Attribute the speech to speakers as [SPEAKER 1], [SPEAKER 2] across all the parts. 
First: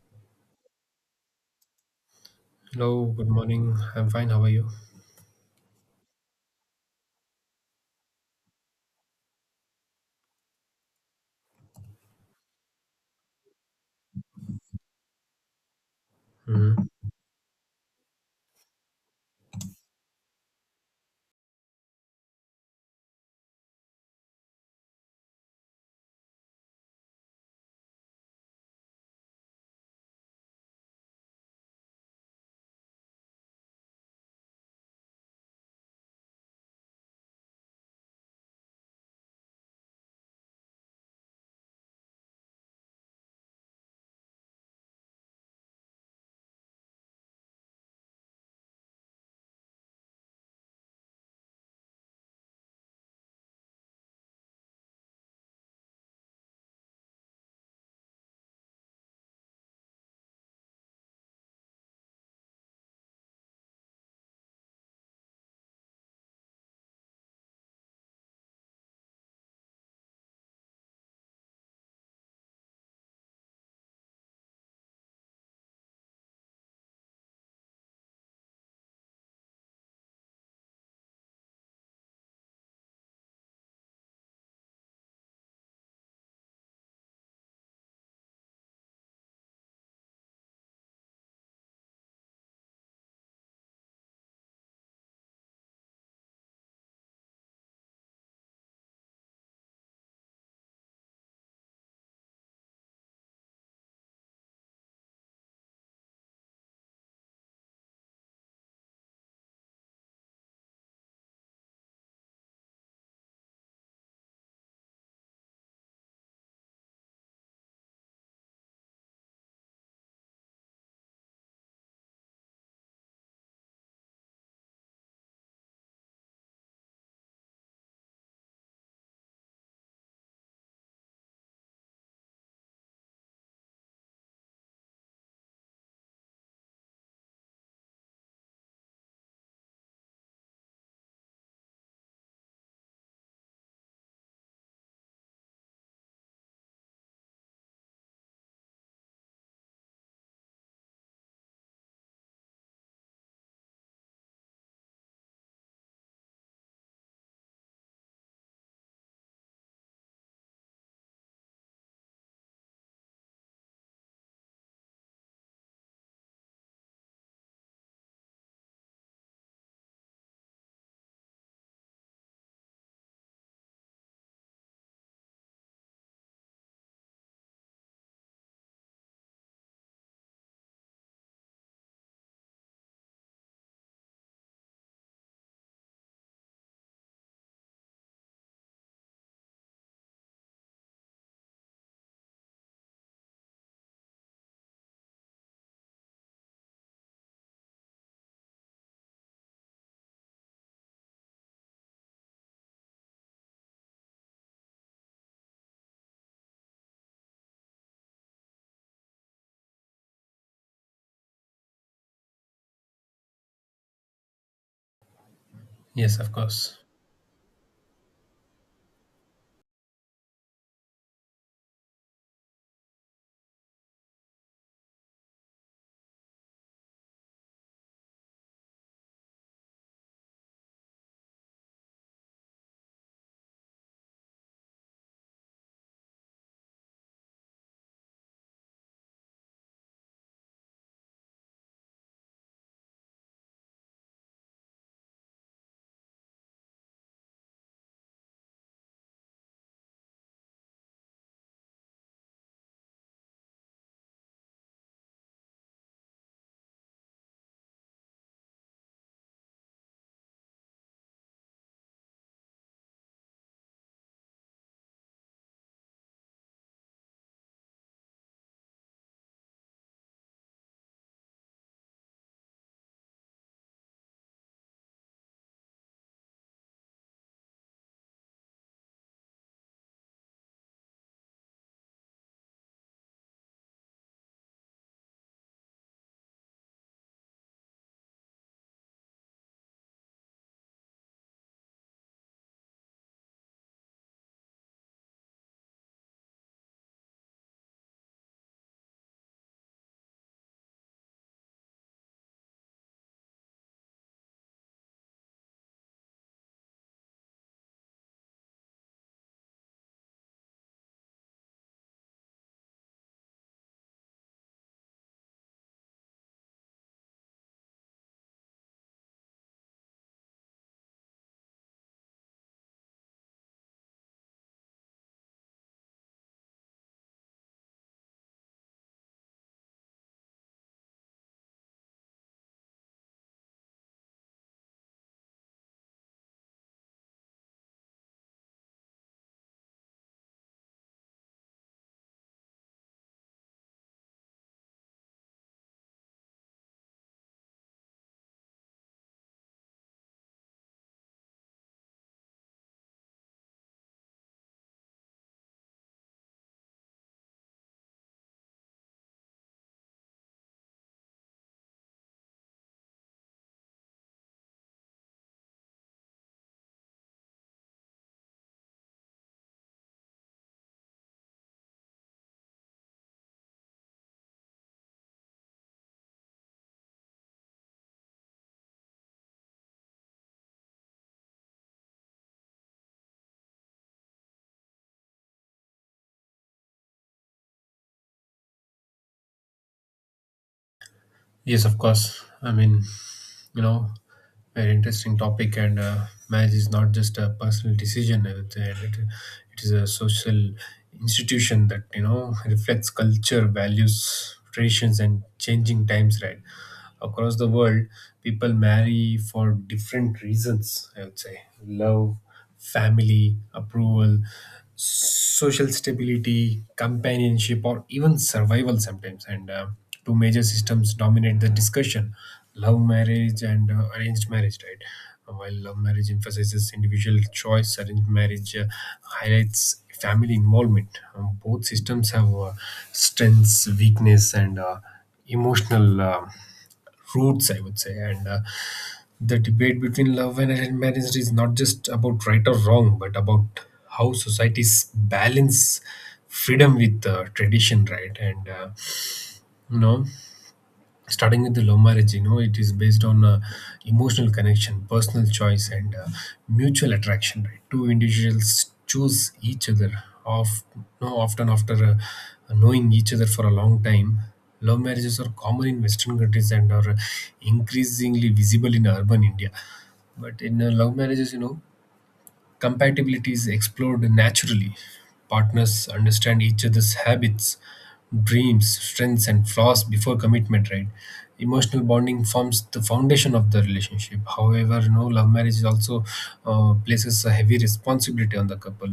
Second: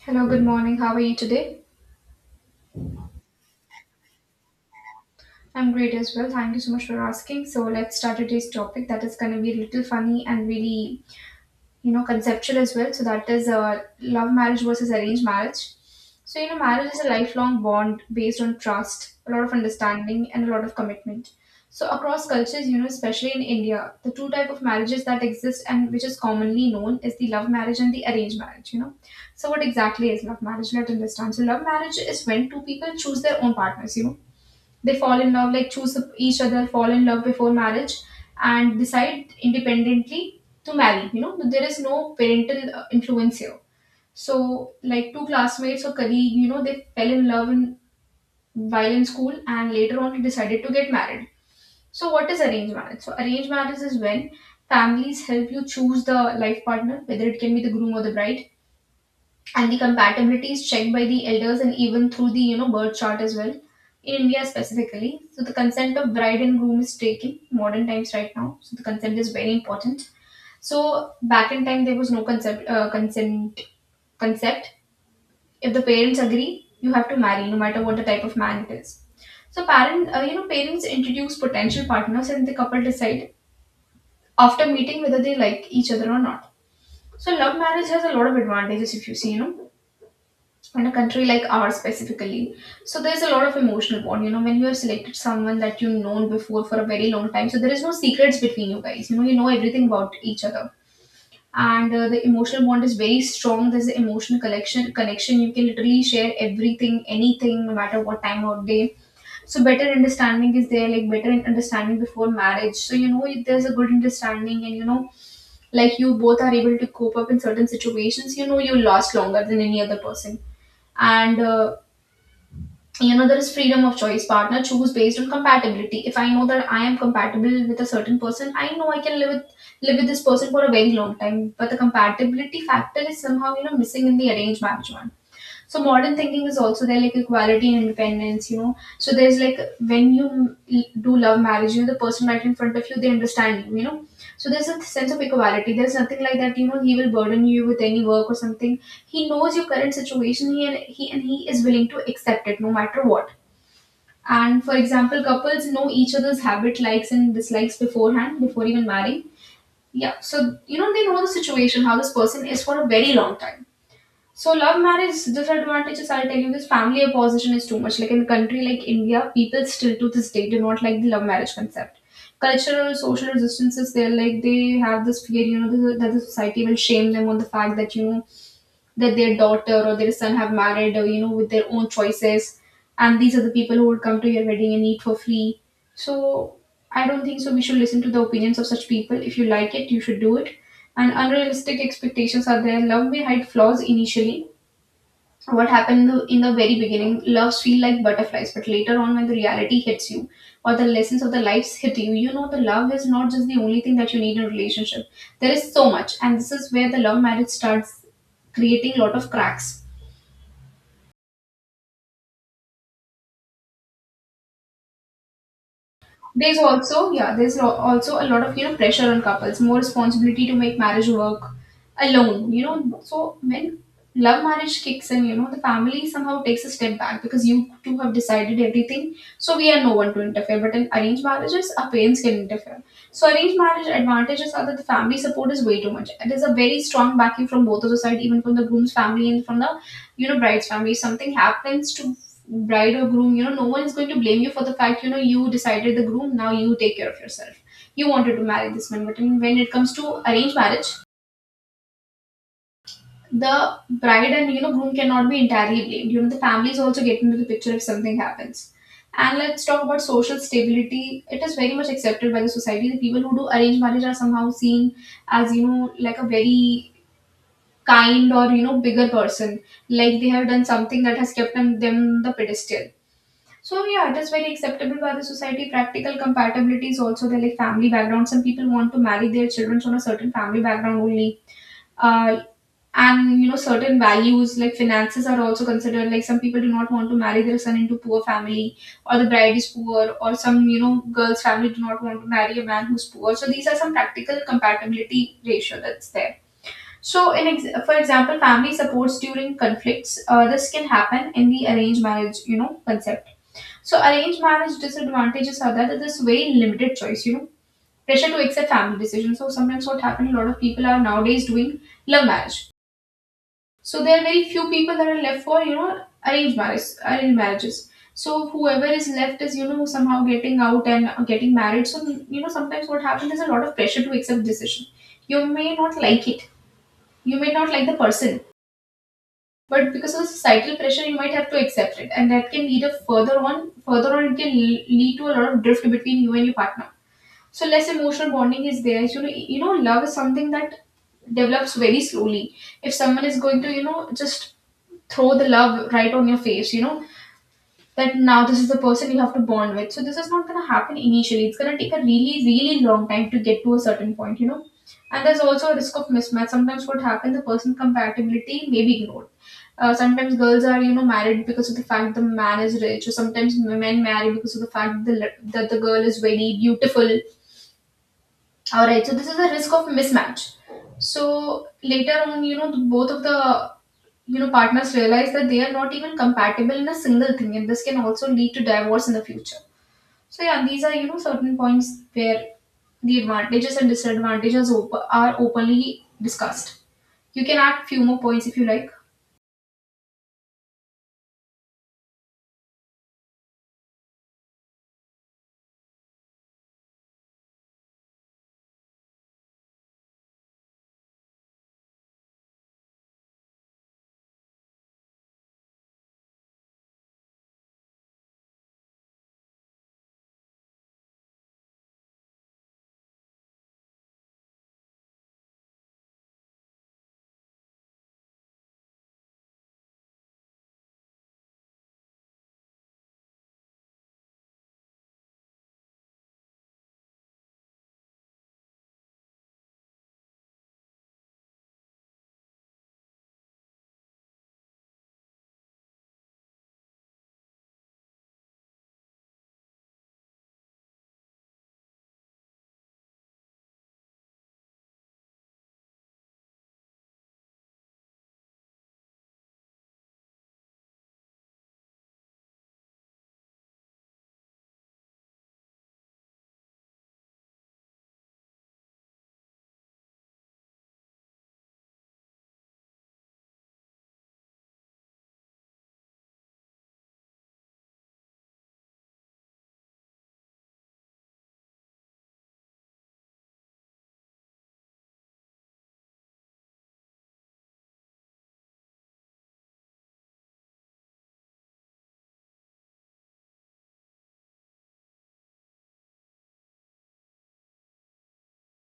[SPEAKER 1] Hello, good morning. How are you today?
[SPEAKER 2] Hello, good morning. I'm fine. How are you?
[SPEAKER 1] I'm great as well. Thank you so much for asking. So let's start today's topic that is going to be a little funny and really, conceptual as well. So that is love marriage versus arranged marriage. So you know,
[SPEAKER 2] Hmm.
[SPEAKER 1] marriage is a lifelong bond based on trust, a lot of understanding, and a lot of commitment. So across cultures, you know, especially in India, the two type of marriages that exist and which is commonly known is the love marriage and the arranged marriage. You know, so what exactly is love marriage? Let's understand. So love marriage is when two people choose their own partners. You know, they fall in love, like choose each other, fall in love before marriage, and decide independently to marry. You know, there is no parental influence here. So, like two classmates or colleague, you know, they fell in love in while in school and later on decided to get married. So, what is arranged marriage? So, arranged marriage is when families help you choose the life partner, whether it can be the groom or the bride, and the compatibility is checked by the elders and even through the, you know, birth chart as well in India specifically. So the consent of bride and groom is taken modern times right now, so the consent is very important. So back in time there was no concept consent concept. If the parents agree, you have to marry no matter what the type of man it is. So parent you know, parents introduce potential partners, and the couple decide after meeting whether they like each other or not. So love marriage has a lot of advantages, if you see, you know, in a country like ours specifically. So there's a lot of emotional bond, you know, when you have selected someone that you've known before for a very long time, so there is no secrets between you guys, you know, you know everything about each other. And the emotional bond is very strong. There's an emotional collection connection. You can literally share everything, anything, no matter what time or day. So better understanding is there, like better understanding before marriage. So you know, if there's a good understanding, and you know, like you both are able to cope up in certain situations, you know, you last longer than any other person. And you know, there is freedom of choice, partner choose based on compatibility. If I know that I am compatible with a certain person, I know I can live with this person for a very long time, but the compatibility factor is somehow, you know, missing in the arranged marriage one. So modern thinking is also there, like equality and independence, you know. So there's like when you do love marriage, you know, the person right in front of you, they understand you, you know. So there's a sense of equality. There's nothing like that, you know. He will burden you with any work or something. He knows your current situation. He is willing to accept it, no matter what. And for example, couples know each other's habit, likes and dislikes beforehand, before even marrying. Yeah. So you know, they know the situation, how this person is for a very long time. So love marriage disadvantages, I'll tell you this, family opposition is too much. Like in a country like India, people still to this day do not like the love marriage concept. Cultural, social resistances, they're like, they have this fear, you know, that the society will shame them on the fact that, you know, that their daughter or their son have married, you know, with their own choices. And these are the people who would come to your wedding and eat for free. So I don't think so. We should listen to the opinions of such people. If you like it, you should do it. And unrealistic expectations are there. Love may hide flaws initially. What happened in the very beginning, loves feel like butterflies, but later on, when the reality hits you or the lessons of the lives hit you, you know, the love is not just the only thing that you need in a relationship. There is so much, and this is where the love marriage starts creating lot of cracks.
[SPEAKER 2] Yes, of
[SPEAKER 1] There's
[SPEAKER 2] course.
[SPEAKER 1] also, yeah, also a lot of, you know, pressure on couples, more responsibility to make marriage work alone, you know. So when love marriage kicks in, you know, the family somehow takes a step back because you two have decided everything, so we are no one to interfere. But in arranged marriages, our parents can interfere. So arranged marriage advantages are that the family support is way too much. There's a very strong backing from both of the side, even from the groom's family and from the, you know, bride's family. If something happens to bride or groom, you know, no one is going to blame you for the fact, you know, you decided the groom, now you take care of yourself. You wanted to marry this man. When it comes to arranged marriage, the bride and, you know, groom cannot be entirely blamed. You know, the families also get into the picture if something happens. And let's talk about social stability. It is very much accepted by the society. The people who do arranged marriage are somehow seen as, you know, like a very kind or, you know, bigger person, like they have done something that has kept them, them the pedestal. So yeah, it is very acceptable by the society. Practical compatibility is also there, like family background. Some people want to marry their children from a certain family background only. Uh, and you know, certain values like finances are also considered. Like some people do not want to marry their son into poor family, or the bride is poor, or some, you know, girl's family do not want to marry a man who's poor. So these are some practical compatibility ratio that's there. For example, family supports during conflicts. This can happen in the arranged marriage, you know, concept. So arranged marriage disadvantages are that there's very limited choice, you know. Pressure to accept family decisions. So sometimes what happens, a lot of people are nowadays doing love marriage. So there are very few people that are left for, you know, arranged marriages. So whoever is left is, you know, somehow getting out and getting married. So you know, sometimes what happens is a lot of pressure to accept decision. You may not like it. You may not like the person, but because of the societal pressure you might have to accept it, and that can lead a further one further on. Lead to a lot of drift between you and your partner. So less emotional bonding is there. So, you know, you know love is something that develops very slowly. If someone is going to, you know, just throw the love right on your face, you know, that now this is the person you have to bond with, so this is not going to happen initially. It's going to take a really, really long time to get to a certain point, you know. And there's also a risk of mismatch. Sometimes what happens, the person compatibility may be ignored. Uh, sometimes girls are, you know, married because of the fact the man is rich, or sometimes men marry because of the fact that the girl is very beautiful. All right, so this is a risk of mismatch. So later on, you know, both of the, you know, partners realize that they are not even compatible in a single thing, and this can also lead to divorce in the future. So yeah, these are, you know, certain points where the advantages and are openly discussed. You can add few more points if you like.
[SPEAKER 2] Yes, of course. I mean, you know, very interesting topic, and marriage is not just a personal decision. I would say. It is a social institution that you know reflects culture, values, traditions, and changing times. Right? Across the world, people marry for different reasons, I would say. Love, family approval, social stability, companionship, or even survival sometimes. And two major systems dominate the discussion: love marriage and arranged marriage, right? While love marriage emphasizes individual choice, arranged marriage highlights family involvement. Both systems have strengths, weakness, and emotional roots, I would say. And the debate between love and arranged marriage is not just about right or wrong, but about how societies balance freedom with tradition, right? And you know, starting with the love marriage, you know, it is based on emotional connection, personal choice, and mutual attraction, right? Two individuals choose each other of no, often after knowing each other for a long time. Love marriages are common in western countries and are increasingly visible in urban India, but in love marriages, you know, compatibility is explored naturally. Partners understand each other's habits, dreams, strengths, and flaws before commitment, right? Emotional bonding forms the foundation of the relationship. However, no, love marriage also places a heavy responsibility on the couple.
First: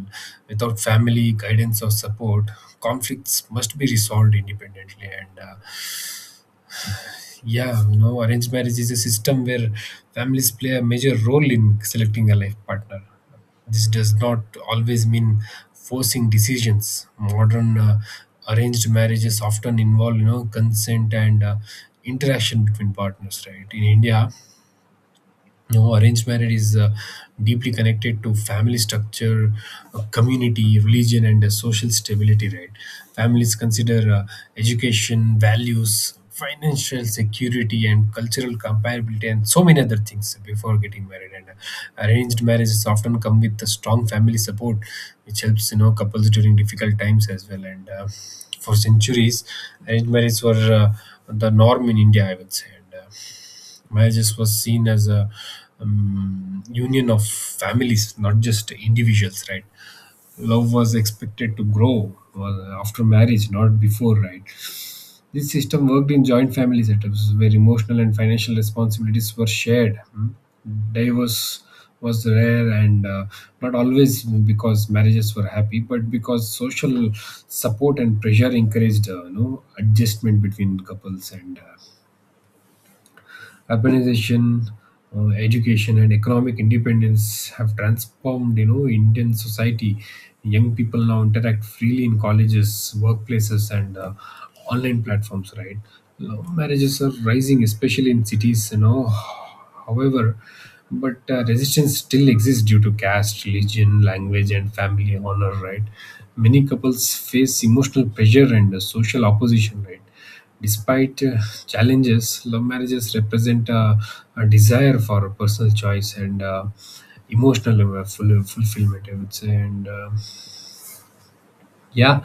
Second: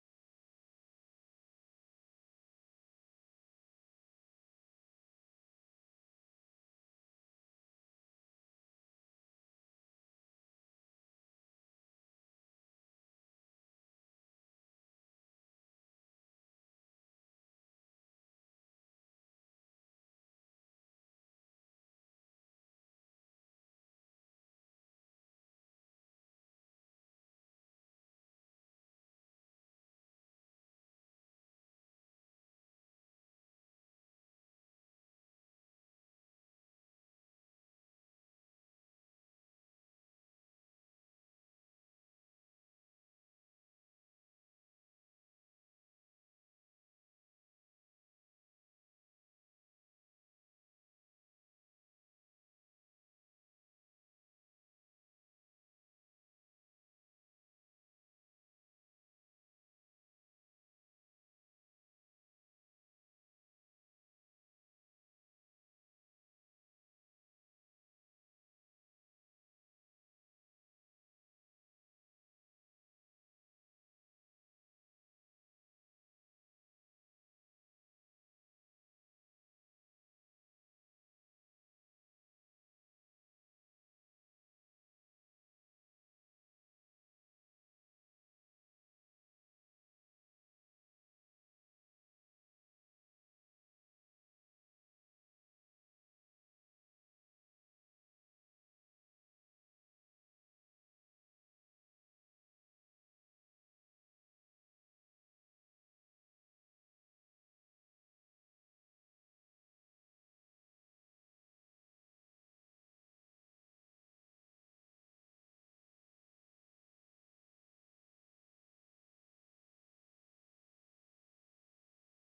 [SPEAKER 2] Without family guidance or support, conflicts must be resolved independently. And yeah, you know, arranged marriage is a system where families play a major role in selecting a life partner. This does not always mean forcing decisions. Modern arranged marriages often involve, you know, consent and interaction between partners, right? In India, no, arranged marriage is deeply connected to family structure, community, religion, and social stability, right? Families consider education, values, financial security, and cultural comparability, and so many other things before getting married. And arranged marriages often come with a strong family support, which helps you know couples during difficult times as well. And for centuries, arranged marriages were the norm in India, I would say. And marriages was seen as a union of families, not just individuals, right? Love was expected to grow after marriage, not before, right? This system worked in joint family setups where emotional and financial responsibilities were shared. Hmm. Divorce was rare, and not always because marriages were happy, but because social support and pressure encouraged you know adjustment between couples. And urbanization, education, and economic independence have transformed you know Indian society. Young people now interact freely in colleges, workplaces, and online platforms. Right, love marriages are rising, especially in cities. You know, however. But resistance still exists due to caste, religion, language, and family honor, right? Many couples face emotional pressure and social opposition, right? Despite challenges, love marriages represent a desire for personal choice and emotional fulfillment, I would say. And yeah,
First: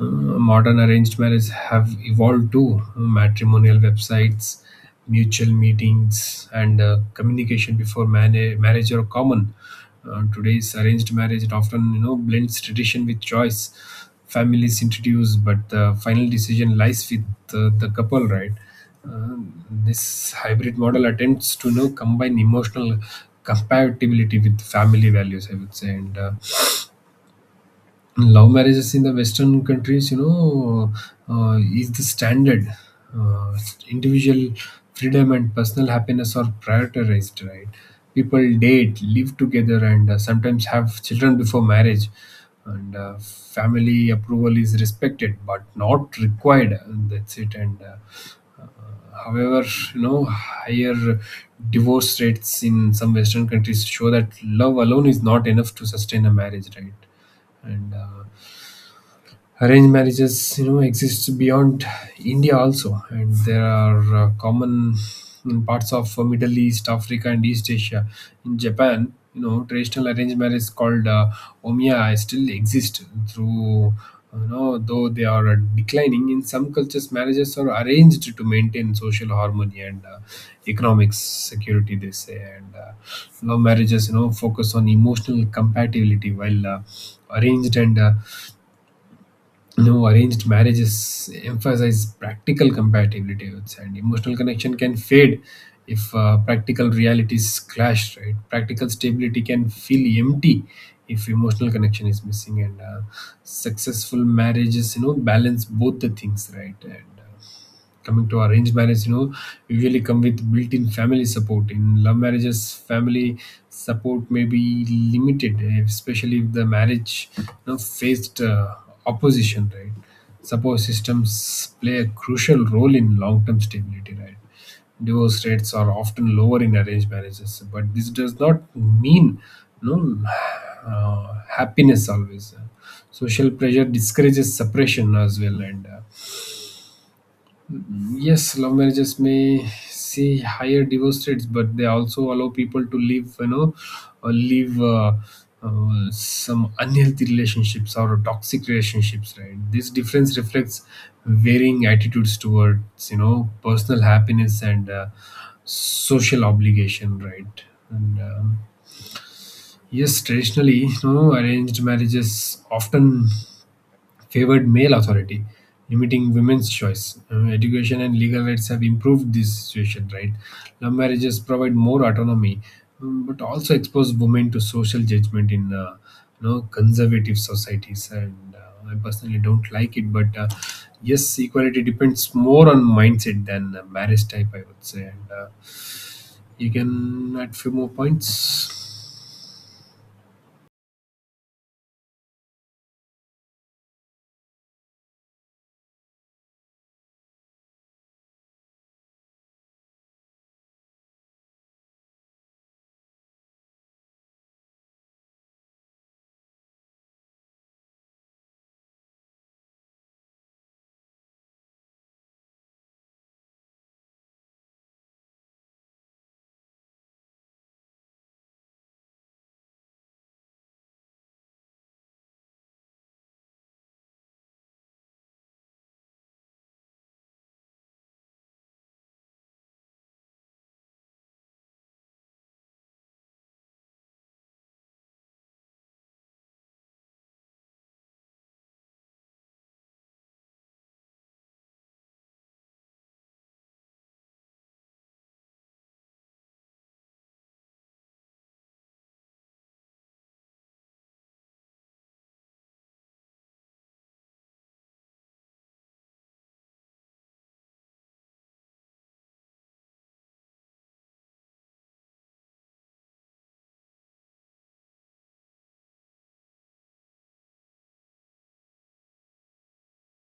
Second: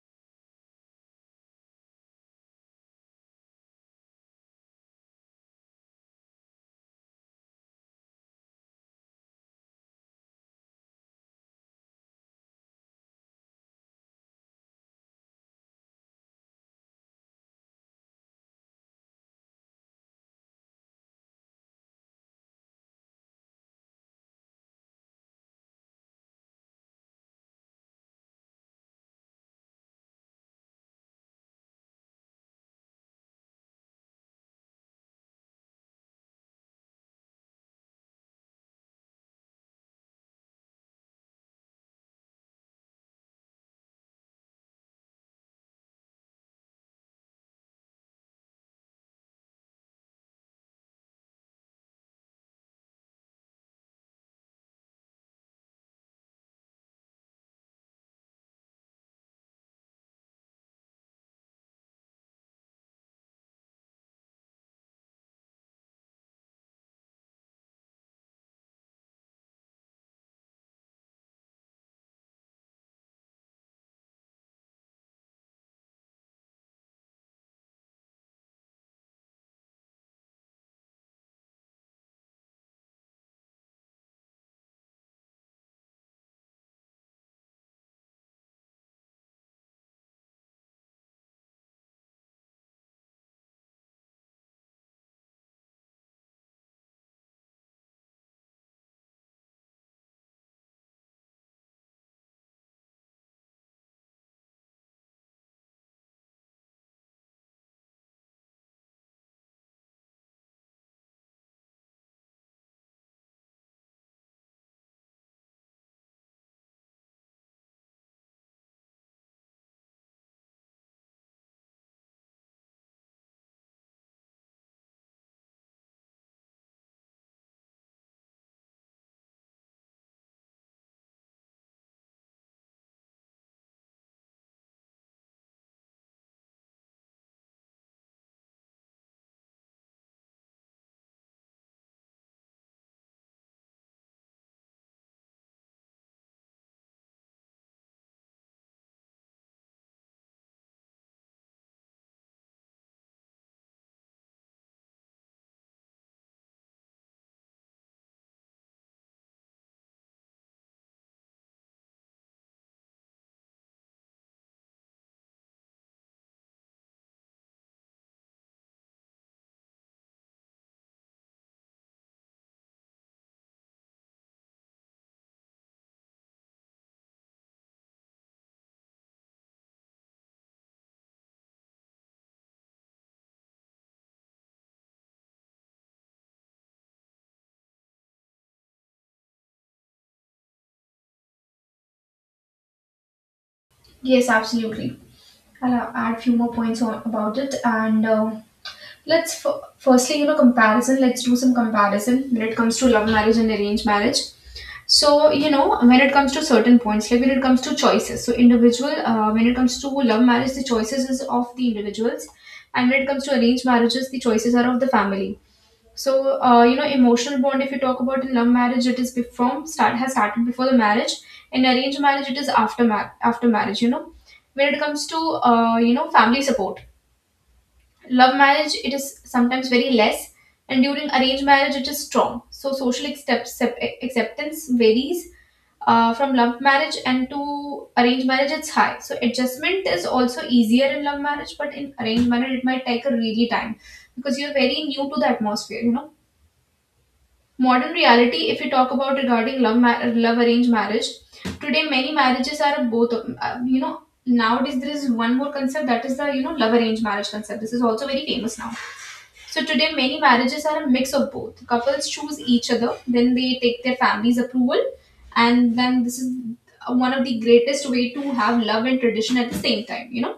[SPEAKER 2] modern arranged marriage have evolved too. Matrimonial websites, mutual meetings, and communication before marriage are common. Today's arranged marriage, it often you know blends tradition with choice. Families introduce, but the final decision lies with the couple, right? Uh, this hybrid model attempts to you know combine emotional compatibility with family values, I would say. And love marriages in the western countries, you know, is the standard. uh, Individual freedom and personal happiness are prioritized, right? People date, live together, and sometimes have children before marriage. And family approval is respected but not required, and that's it. And however, you know, higher divorce rates in some western countries show that love alone is not enough to sustain a marriage, right? And arranged marriages you know exist beyond India also, and there are common in parts of Middle East, Africa, and East Asia. In Japan, you know, traditional arranged marriage called omiya still exist, through you know though they are declining. In some cultures marriages are arranged to maintain social harmony and economic security, they say. And love marriages, you know, focus on emotional compatibility, while arranged and no, arranged marriages emphasize practical compatibility, I would say. And emotional connection can fade if practical realities clash, right? Practical stability can feel empty if emotional connection is missing. And successful marriages, you know, balance both the things, right? And coming to arranged marriage, you know, usually come with built-in family support. In love marriages, family support may be limited, especially if the marriage, you know, faced opposition, right? Support systems play a crucial role in long-term stability, right? Divorce rates are often lower in arranged marriages, but this does not mean no happiness always. Social pressure discourages separation as well. And yes, love marriages may see higher divorce rates, but they also allow people to live, you know, or live some unhealthy relationships or toxic relationships, right? This difference reflects varying attitudes towards, you know, personal happiness and social obligation, right? And yes, traditionally, you know, arranged marriages often favored male authority, limiting women's choice. Education and legal rights have improved this situation, right? Love marriages provide more autonomy, but also expose women to social judgment in you know conservative societies. And I personally don't like it, but yes, equality depends more on mindset than marriage type, I would say. And you can add few more points.
[SPEAKER 1] Yes, absolutely. I'll add few more points about it. And let's firstly, you know, comparison. Let's do some comparison when it comes to love marriage and arranged marriage. So, you know, when it comes to certain points, like when it comes to choices, so individual, when it comes to love marriage, the choices is of the individuals. And when it comes to arranged marriages, the choices are of the family. So, you know, emotional bond, if you talk about in love marriage, it is before start has started before the marriage. In arranged marriage, it is after after marriage. You know, when it comes to you know family support, love marriage it is sometimes very less, and during arranged marriage it is strong. So social acceptance varies from love marriage and to arranged marriage it's high. So adjustment is also easier in love marriage, but in arranged marriage it might take a really time because you're very new to the atmosphere. You know. Modern reality, if we talk about regarding love, love arranged marriage, today many marriages are both, nowadays there is one more concept that is love arranged marriage concept. This is also very famous now. So today many marriages are a mix of both. Couples choose each other, then they take their family's approval, and then this is one of the greatest way to have love and tradition at the same time.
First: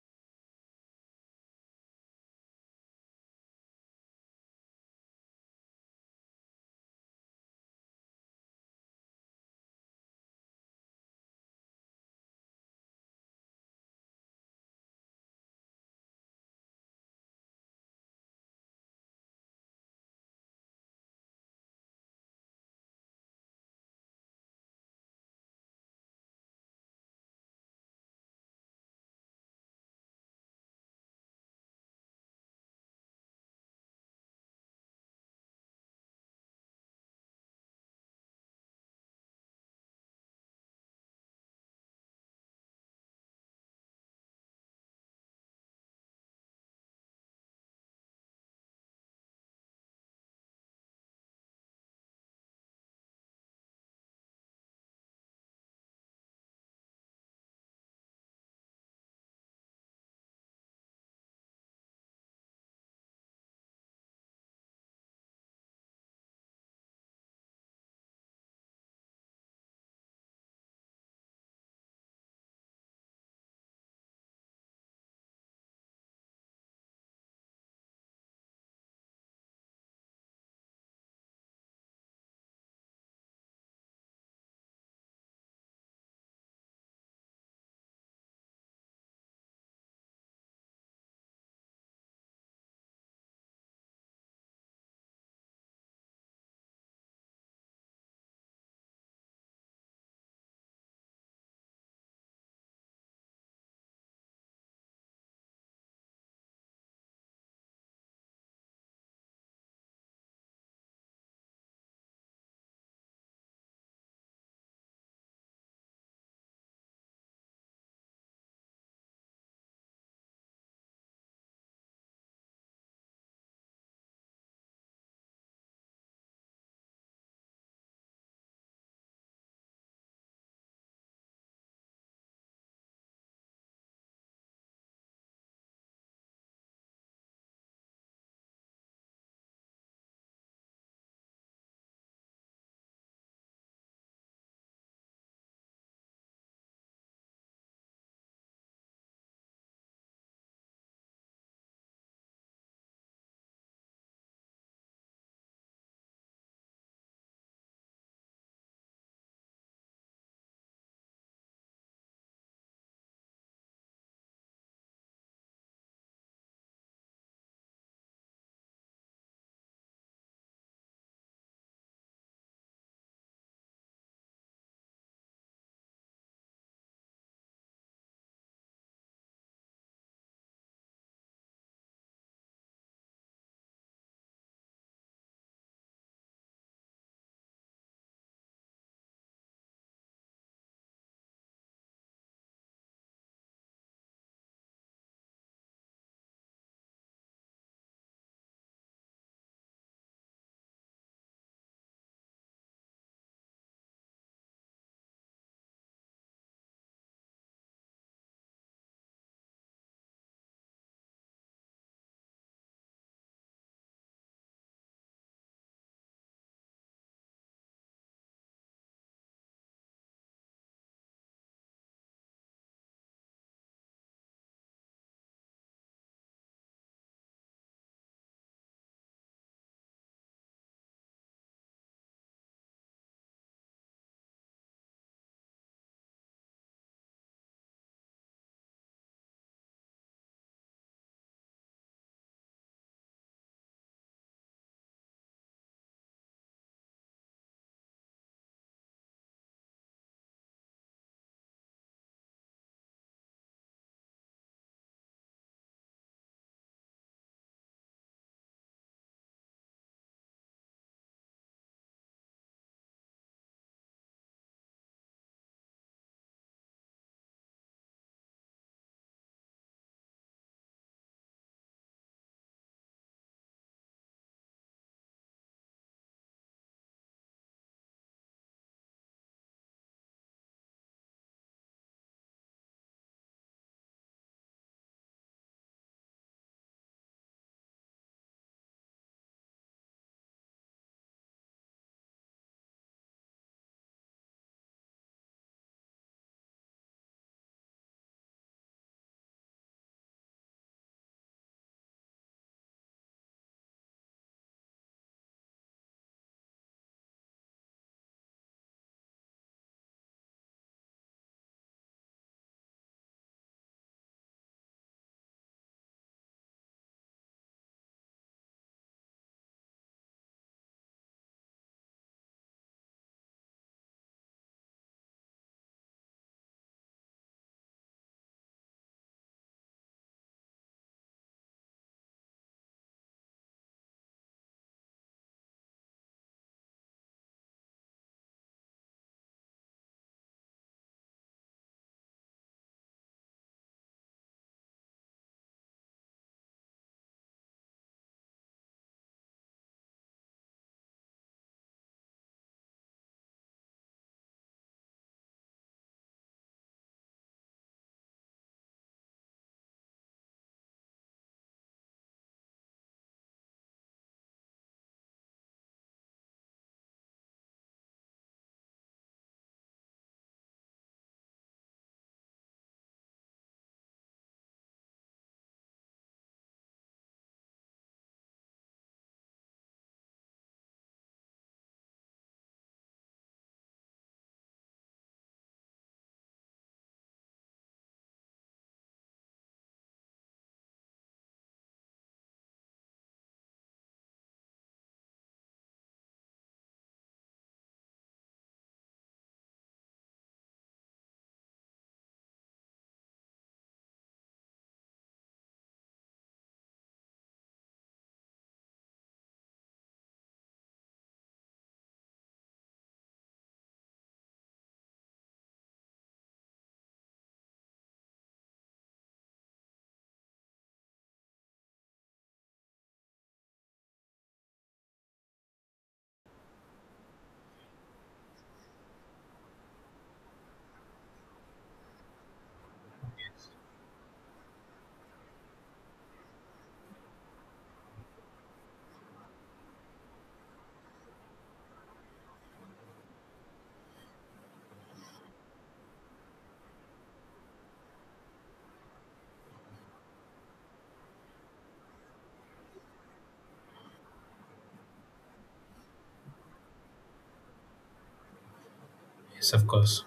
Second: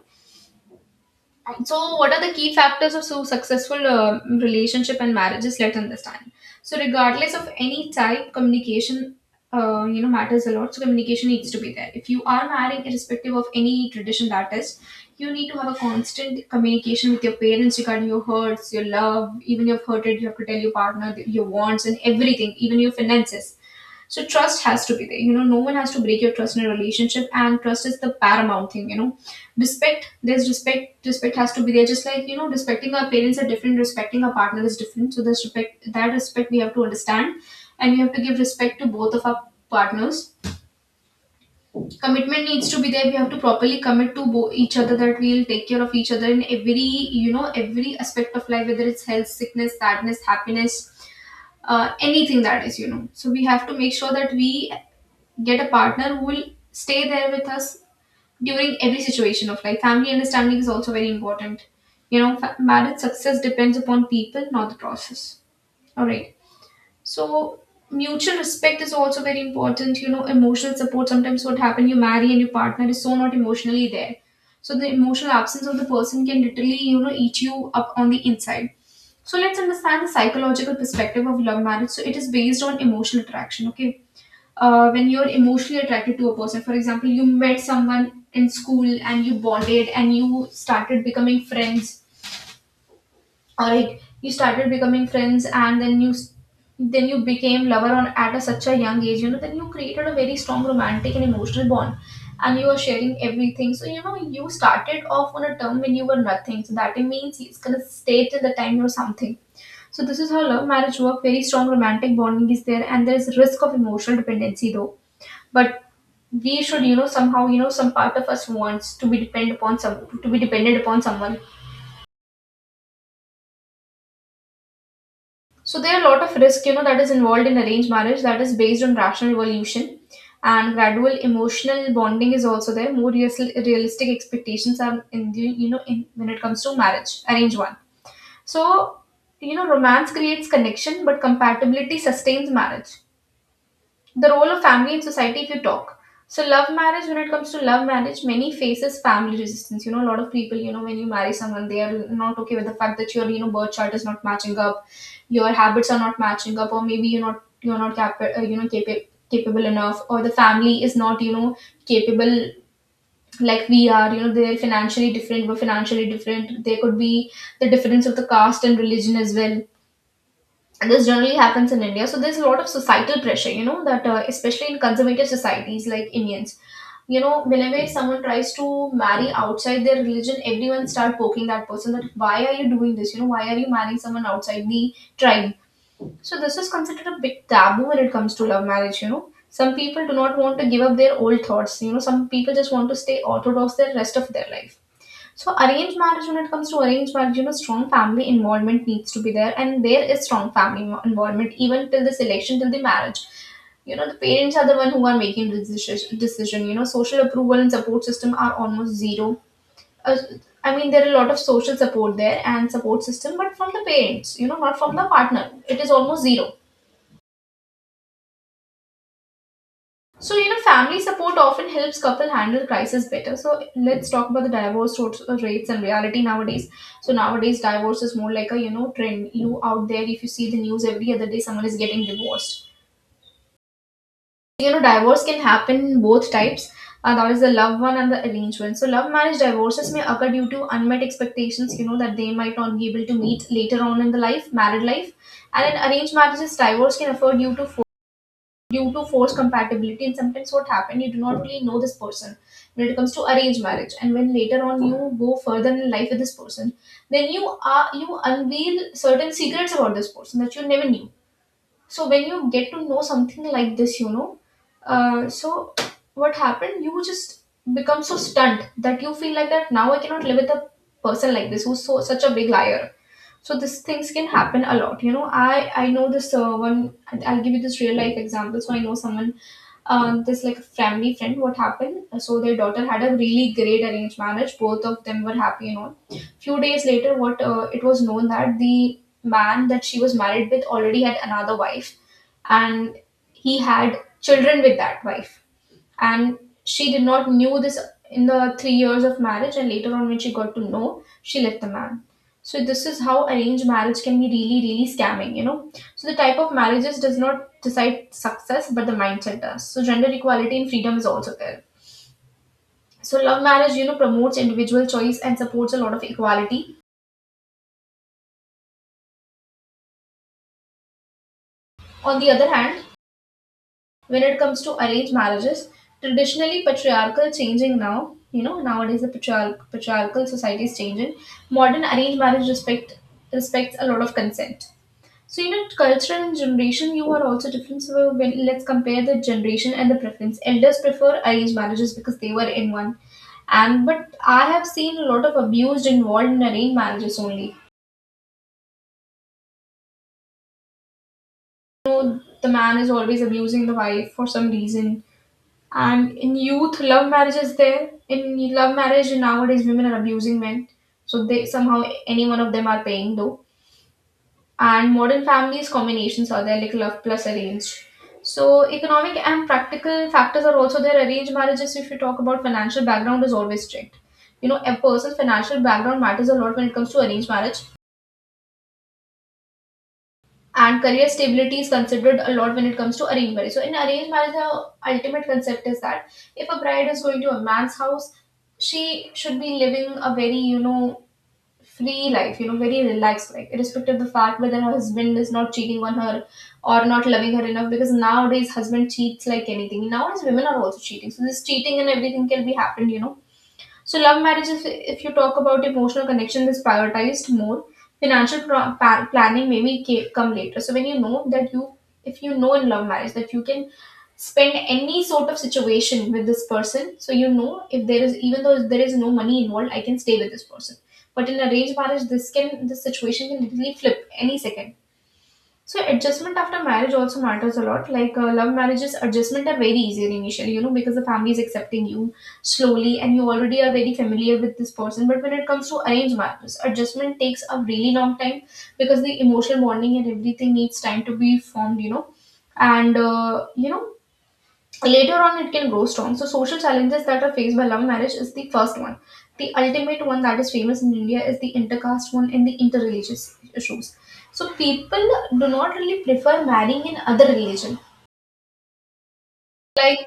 [SPEAKER 1] So, what are the key factors of so successful relationship and marriages? Let's understand. So, regardless of any type, communication matters a lot. So, communication needs to be there. If you are marrying, irrespective of any tradition that is, you need to have a constant communication with your parents regarding your hurts, your love, even you've hurted. You have to tell your partner your wants and everything, even your finances, so trust has to be there. You know, no one has to break your trust in a relationship, and trust is the paramount thing. You know, respect. There's respect. Respect has to be there. Just like, you know, respecting our parents are different. Respecting our partner is different. So there's respect. That respect we have to understand, and we have to give respect to both of our partners. Commitment needs to be there. We have to properly commit to each other that we'll take care of each other in every you know every aspect of life, whether it's health, sickness, sadness, happiness. Anything that is, you know. So we have to make sure that we get a partner who will stay there with us during every situation of life. Family understanding is also very important. You know, marriage success depends upon people, not the process. All right. So, mutual respect is also very important. You know, emotional support, sometimes what happen, you marry and your partner is so not emotionally there. So, the emotional absence of the person can literally, you know, eat you up on the inside. So, let's understand the psychological perspective of love marriage. So, it is based on emotional attraction. Okay. When you're emotionally attracted to a person, for example, you met someone in school and you bonded and you started becoming friends. All right, you started becoming friends, and then you became lover on at a, such a young age. You know, then you created a very strong romantic and emotional bond, and you are sharing everything. So you know, you started off on a term when you were nothing. So that means it's gonna stay till the time you're something. So this is how love marriage work. Very strong romantic bonding is there, and there is risk of emotional dependency though. But we should, you know, somehow, you know, some part of us wants to be dependent upon someone. So there are a lot of risk, you know, that is involved in arranged marriage that is based on rational evolution and gradual emotional bonding is also there. More realistic expectations are in when it comes to marriage, arranged one. So, you know, romance creates connection, but compatibility sustains marriage. The role of family in society, if you talk, so love marriage, when it comes to love marriage, many faces family resistance. You know, a lot of people, you know, when you marry someone, they are not okay with the fact that your, you know, birth chart is not matching up, your habits are not matching up, or maybe you're not capable enough, or the family is not, you know, capable, like we are. You know, they're financially different, we're financially different. There could be the difference of the caste and religion as well, and this generally happens in India. So there's a lot of societal pressure, you know, that especially in conservative societies like Indians, you know, whenever someone tries to marry outside their religion, everyone start poking that person that why are you doing this? You know, why are you marrying someone outside the tribe? So this is considered a big taboo when it comes to love marriage. You know, some people do not want to give up their old thoughts. You know, some people just want to stay orthodox the rest of their life. So arranged marriage, when it comes to arranged marriage, you know, strong family involvement needs to be there, and there is strong family involvement even till the selection, till the marriage. You know, the parents are the one who are making the decision. You know, social approval and support system are almost zero. Uh, I mean, there are a lot of social support there and support system, but from the parents, you know, not from the partner. It is almost zero. So, you know, family support often helps couple handle crisis better. So, let's talk about the divorce rates and reality nowadays. So, nowadays divorce is more like a, you know, trend. You out there, if you see the news every other day, someone is getting divorced. You know, divorce can happen both types. That is the love one and the arranged one. So, love marriage divorces may occur due to unmet expectations, you know, that they might not be able to meet later on in the life, married life. And in arranged marriages, divorce can occur due to forced compatibility, and sometimes what happen, you do not really know this person when it comes to arranged marriage, and when later on you go further in life with this person, then you are, you unveil certain secrets about this person that you never knew. So when you get to know something like this, you know, so what happened, you just become so stunned that you feel like that now I cannot live with a person like this, who's so such a big liar. So these things can happen a lot, you know. I know this, one. I'll give you this real life example. So I know someone, this like family friend. What happened, so their daughter had a really great arranged marriage, both of them were happy and all. Few days later, what, it was known that the man that she was married with already had another wife, and he had children with that wife, and she did not knew this in the 3 years of marriage, and later on when she got to know, she left the man. So this is how arranged marriage can be really really scamming, you know. So the type of marriages does not decide success, but the mindset does. So gender equality and freedom is also there. So love marriage, you know, promotes individual choice and supports a lot of equality. On the other hand, when it comes to arranged marriages, traditionally patriarchal, changing now. You know, nowadays the patriarchal society is changing. Modern arranged marriage respects a lot of consent. So you know, culture and generation you are also different. So when, let's compare the generation and the preference, elders prefer arranged marriages because they were in one. And but I have seen a lot of abuse involved in arranged marriages only. You know, the man is always abusing the wife for some reason. And in youth, love marriage is there. In love marriage nowadays, women are abusing men. So they somehow, any one of them are paying though. And modern families combinations are there, like love plus arranged. So economic and practical factors are also there. Arranged marriages, if you talk about, financial background is always strict. You know, a person's financial background matters a lot when it comes to arranged marriage, and career stability is considered a lot when it comes to arranged marriage. So in arranged marriage, the ultimate concept is that if a bride is going to a man's house, she should be living a very, you know, free life, you know, very relaxed life, irrespective of the fact whether her husband is not cheating on her or not loving her enough. Because nowadays husband cheats like anything. Nowadays women are also cheating, so this cheating and everything can be happened, you know. So, love marriage marriages, if you talk about emotional connection, is prioritized more. Financial planning maybe come later. So, when you know that you, if you know in love marriage that you can spend any sort of situation with this person, so you know if there is, even though there is no money involved, I can stay with this person. But in arranged marriage, this situation can literally flip any second. So adjustment after marriage also matters a lot. Like love marriages, adjustment are very easier initially, you know, because the family is accepting you slowly, and you already are very familiar with this person. But when it comes to arranged marriages, adjustment takes a really long time because the emotional bonding and everything needs time to be formed, you know. And you know, later on it can grow strong. So social challenges that are faced by love marriage is the first one, the ultimate one that is famous in India, is the intercaste one and the interreligious issues. So people do not really prefer marrying in other religion.
[SPEAKER 2] Yes, of
[SPEAKER 1] Like,
[SPEAKER 2] course.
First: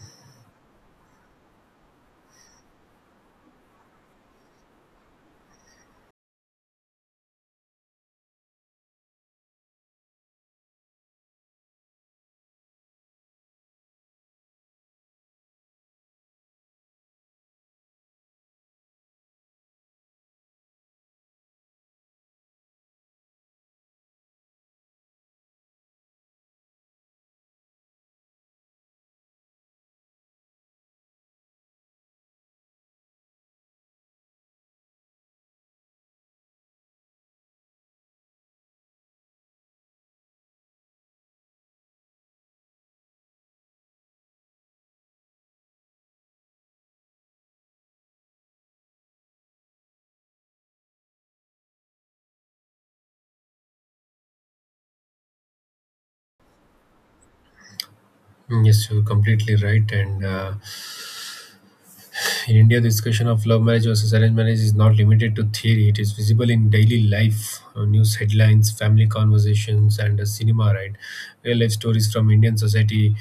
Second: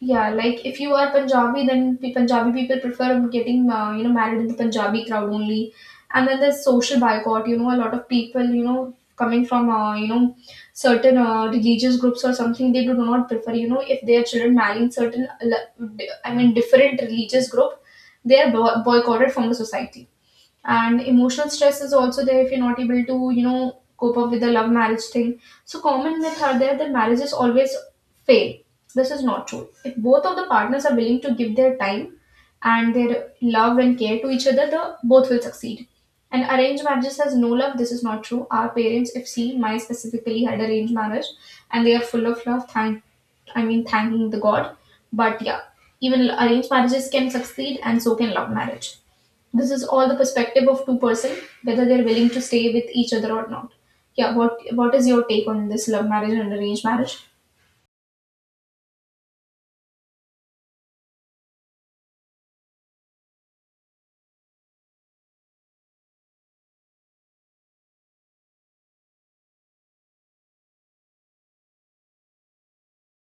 [SPEAKER 1] yeah, like if you are Punjabi, then Punjabi people prefer getting, married in the Punjabi crowd only, and then there's social boycott. You know, a lot of people, you know, coming from certain religious groups or something, they do not prefer. You know, if their children marry in l- I mean, different religious group, they are boycotted from the society. And emotional stress is also there if you're not able to, you know, cope up with the love marriage thing. So common myths are there, that marriages always fail. This is not true. If both of the partners are willing to give their time and their love and care to each other, the both will succeed. And arranged marriages has no love. This is not true. Our parents, if seen, my specifically had arranged marriage, and they are full of love. I mean, thanking the God. But yeah, even arranged marriages can succeed, and so can love marriage. This is all the perspective of two-person, whether they're willing to stay with each other or not. Yeah, what is your take on this love marriage and arranged marriage?
[SPEAKER 2] Mm, yes, you're completely right. And in India, the discussion of love marriage versus arranged marriage is not limited to theory. It is visible in daily life, news headlines, family conversations, and cinema, right? Real life stories from Indian society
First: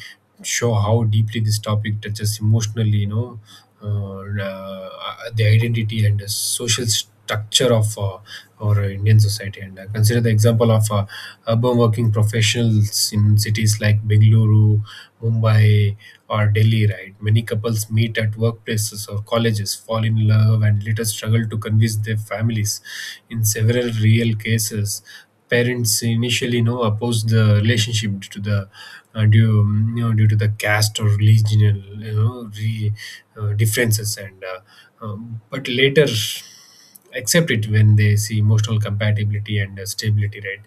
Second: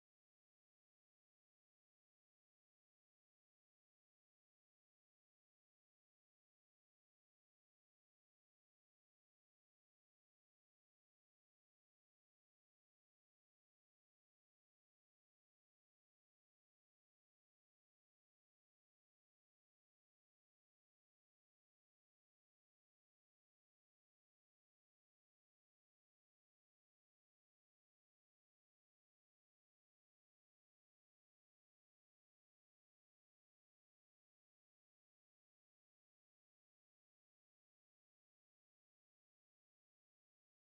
[SPEAKER 2] show how deeply this topic touches emotionally, you know, uh, and, uh, the identity and the social structure of our Indian society. And consider the example of urban working professionals in cities like Bengaluru, Mumbai, or Delhi, right? Many couples meet at workplaces or colleges, fall in love, and later struggle to convince their families. In several real cases, parents initially you know oppose the relationship due to the due you know due to the caste or regional you know re, differences. And but later accept it when they see emotional compatibility and stability, right?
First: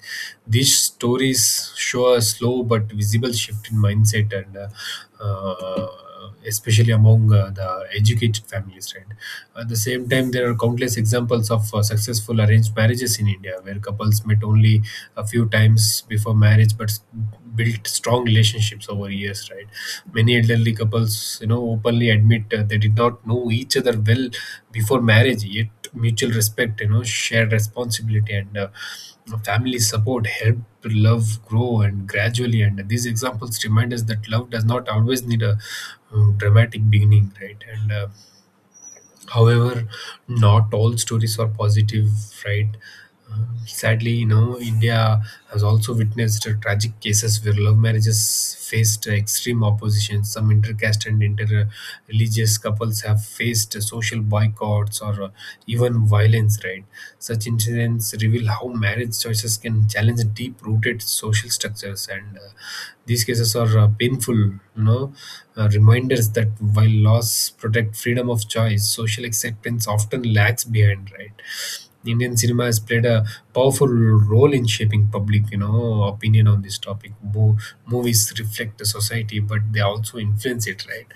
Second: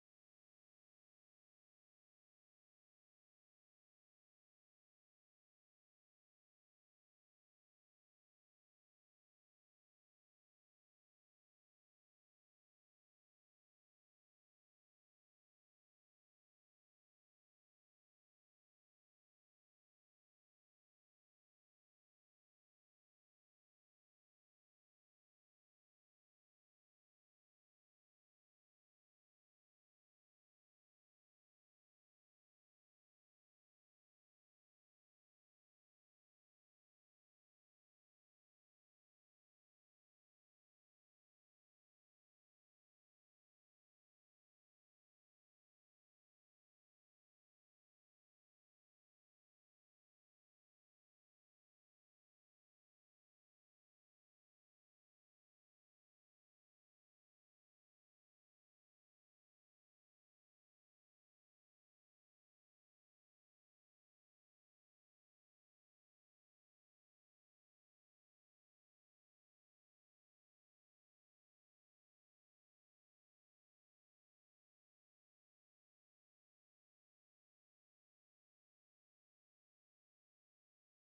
[SPEAKER 2] These stories show a slow but visible shift in mindset. And uh, especially among the educated families, right? At the same time, there are countless examples of successful arranged marriages in India where couples met only a few times before marriage but built strong relationships over years, right? Many elderly couples, you know, openly admit they did not know each other well before marriage. Yet mutual respect, you know, shared responsibility, and family support helped love grow and gradually. And these examples remind us that love does not always need a dramatic beginning, right? And however, not all stories are positive, right? Sadly, you know, India has also witnessed tragic cases where love marriages faced extreme opposition. Some intercaste and inter-religious couples have faced social boycotts or even violence, right? Such incidents reveal how marriage choices can challenge deep-rooted social structures. And these cases are painful, you know, reminders that while laws protect freedom of choice, social acceptance often lags behind, right? Indian cinema has played a powerful role in shaping public, you know, opinion on this topic. Movies reflect the society, but they also influence it, right?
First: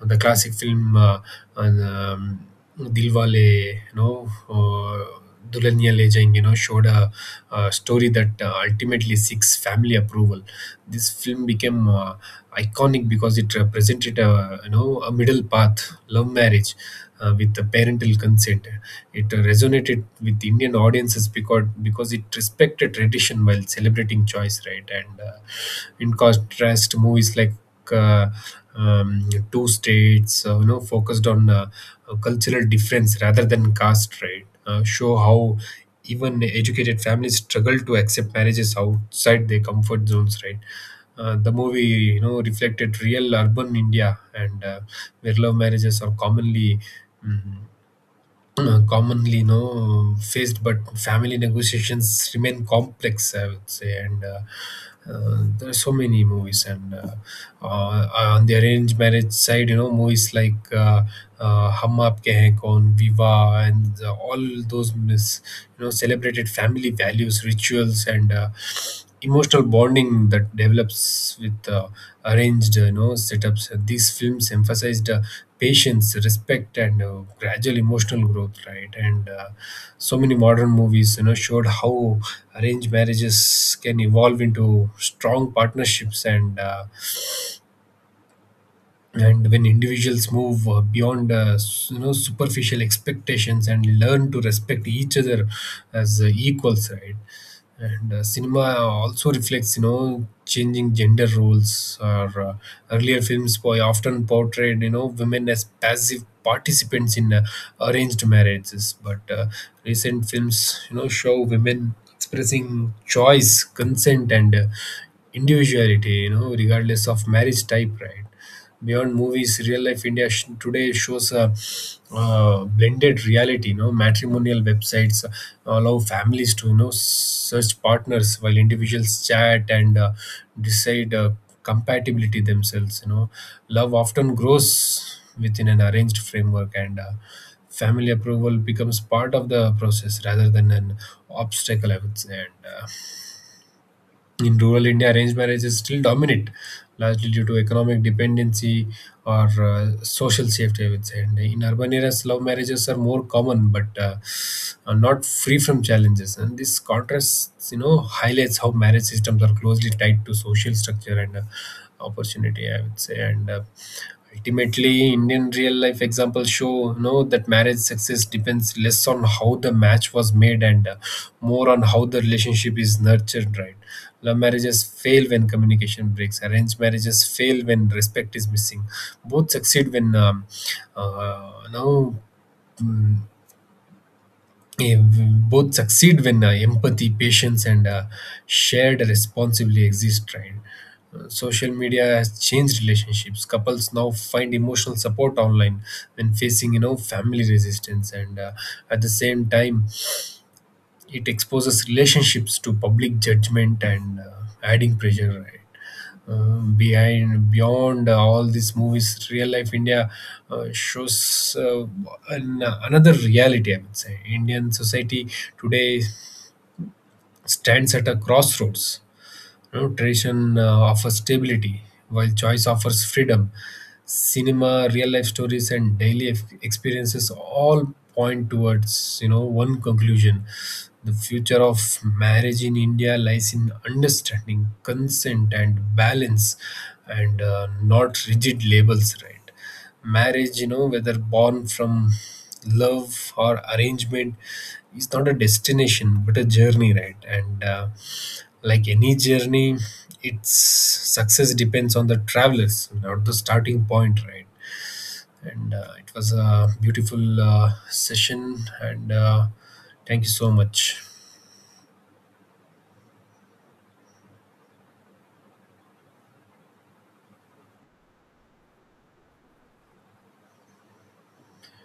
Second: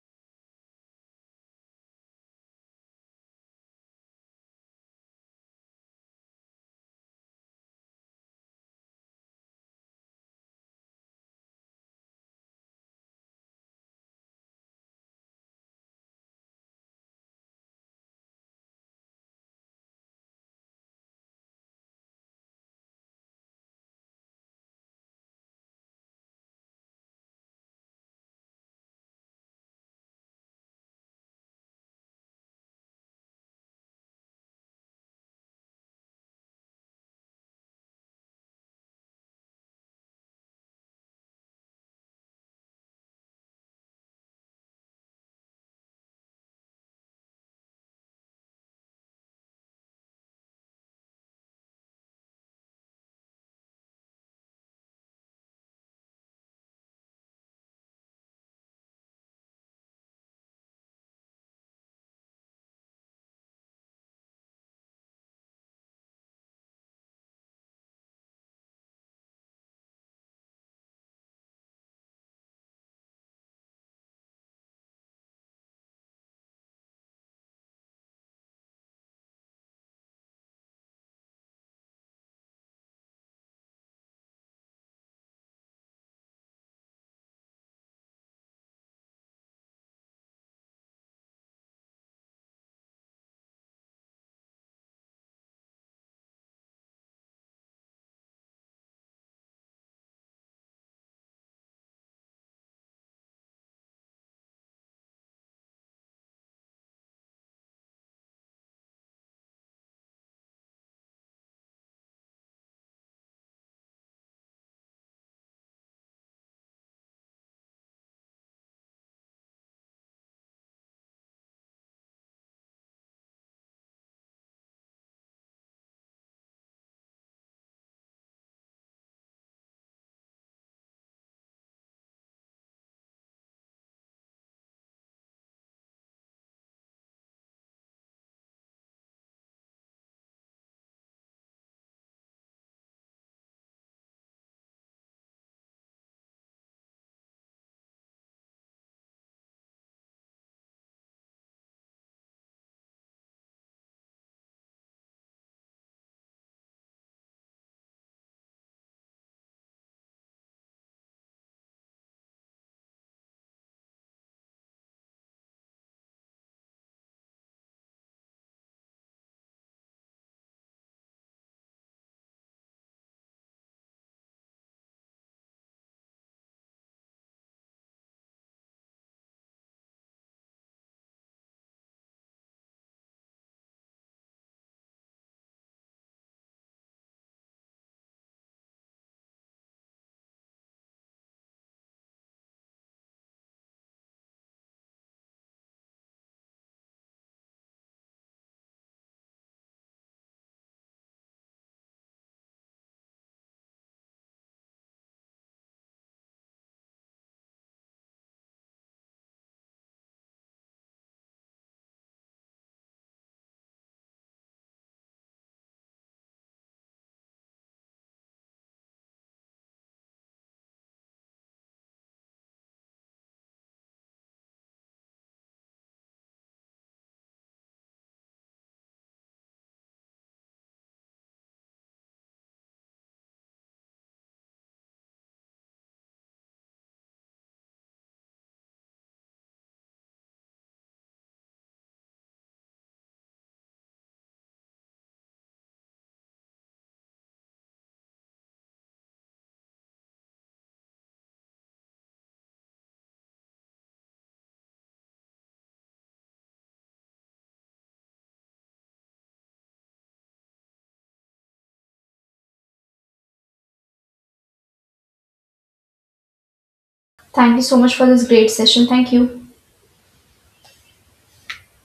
[SPEAKER 2] The classic film and, um, Dilwale, you know, Dulhania Le Jayenge, you know, showed a story that ultimately seeks family approval. This film became iconic because it represented a you know a middle path, love marriage, with the parental consent. It resonated with Indian audiences because it respected tradition while celebrating choice, right? And in contrast, movies like uh, Two States, you know, focused on cultural difference rather than caste, right? Show how even educated families struggle to accept marriages outside their comfort zones, right? The movie, you know, reflected real urban India. And where love marriages are mm, commonly you know faced, but family negotiations remain complex, I would say. And there are so many movies. And uh, uh, on the arranged marriage side, you know, movies like Hum Aapke Hain Kaun, Viva, and all those you know celebrated family values, rituals, and emotional bonding that develops with arranged you know setups. These films emphasized patience, respect, and gradual emotional growth, right? And so many modern movies you know showed how arranged marriages can evolve into strong partnerships. And and when individuals move beyond you know superficial expectations and learn to respect each other as equals, right? And cinema also reflects you know changing gender roles. Or earlier films boy often portrayed you know women as passive participants in arranged marriages, but recent films you know show women expressing choice, consent, and individuality, you know, regardless of marriage type, right? Beyond movies, real life India today shows a blended reality, you know. Matrimonial websites allow families to you know search partners while individuals chat and decide compatibility themselves, you know. Love often grows within an arranged framework. And family approval becomes part of the process rather than an obstacle, I would say. And in rural India, arranged marriage is still dominant, largely due to economic dependency or social safety, I would say. And in urban areas, love marriages are more common, but are not free from challenges. And this contrast, you know, highlights how marriage systems are closely tied to social structure and opportunity, I would say. And ultimately, Indian real life examples show you know that marriage success depends less on how the match was made, and more on how the relationship is nurtured. Right? Love marriages fail when communication breaks. Arranged marriages fail when respect is missing. Both succeed when uh, you know, mm, both succeed when empathy, patience, and shared responsibility exist, right? Social media has changed relationships. Couples now find emotional support online when facing, you know, family resistance. And at the same time, it exposes relationships to public judgment and adding pressure, right? Behind Beyond all these movies, real life India shows another reality, I would say. Indian society today stands at a crossroads, you know. Tradition offers stability, while choice offers freedom. Cinema, real life stories, and daily experiences all point towards you know one conclusion: the future of marriage in India lies in understanding, consent, and balance, and not rigid labels. Right? Marriage, you know, whether born from love or arrangement, is not a destination but a journey, right? And like any journey, its success depends on the travelers, not the starting point, right? And it was a beautiful session. And thank you so much.
[SPEAKER 1] Thank you so much for this great session. Thank you.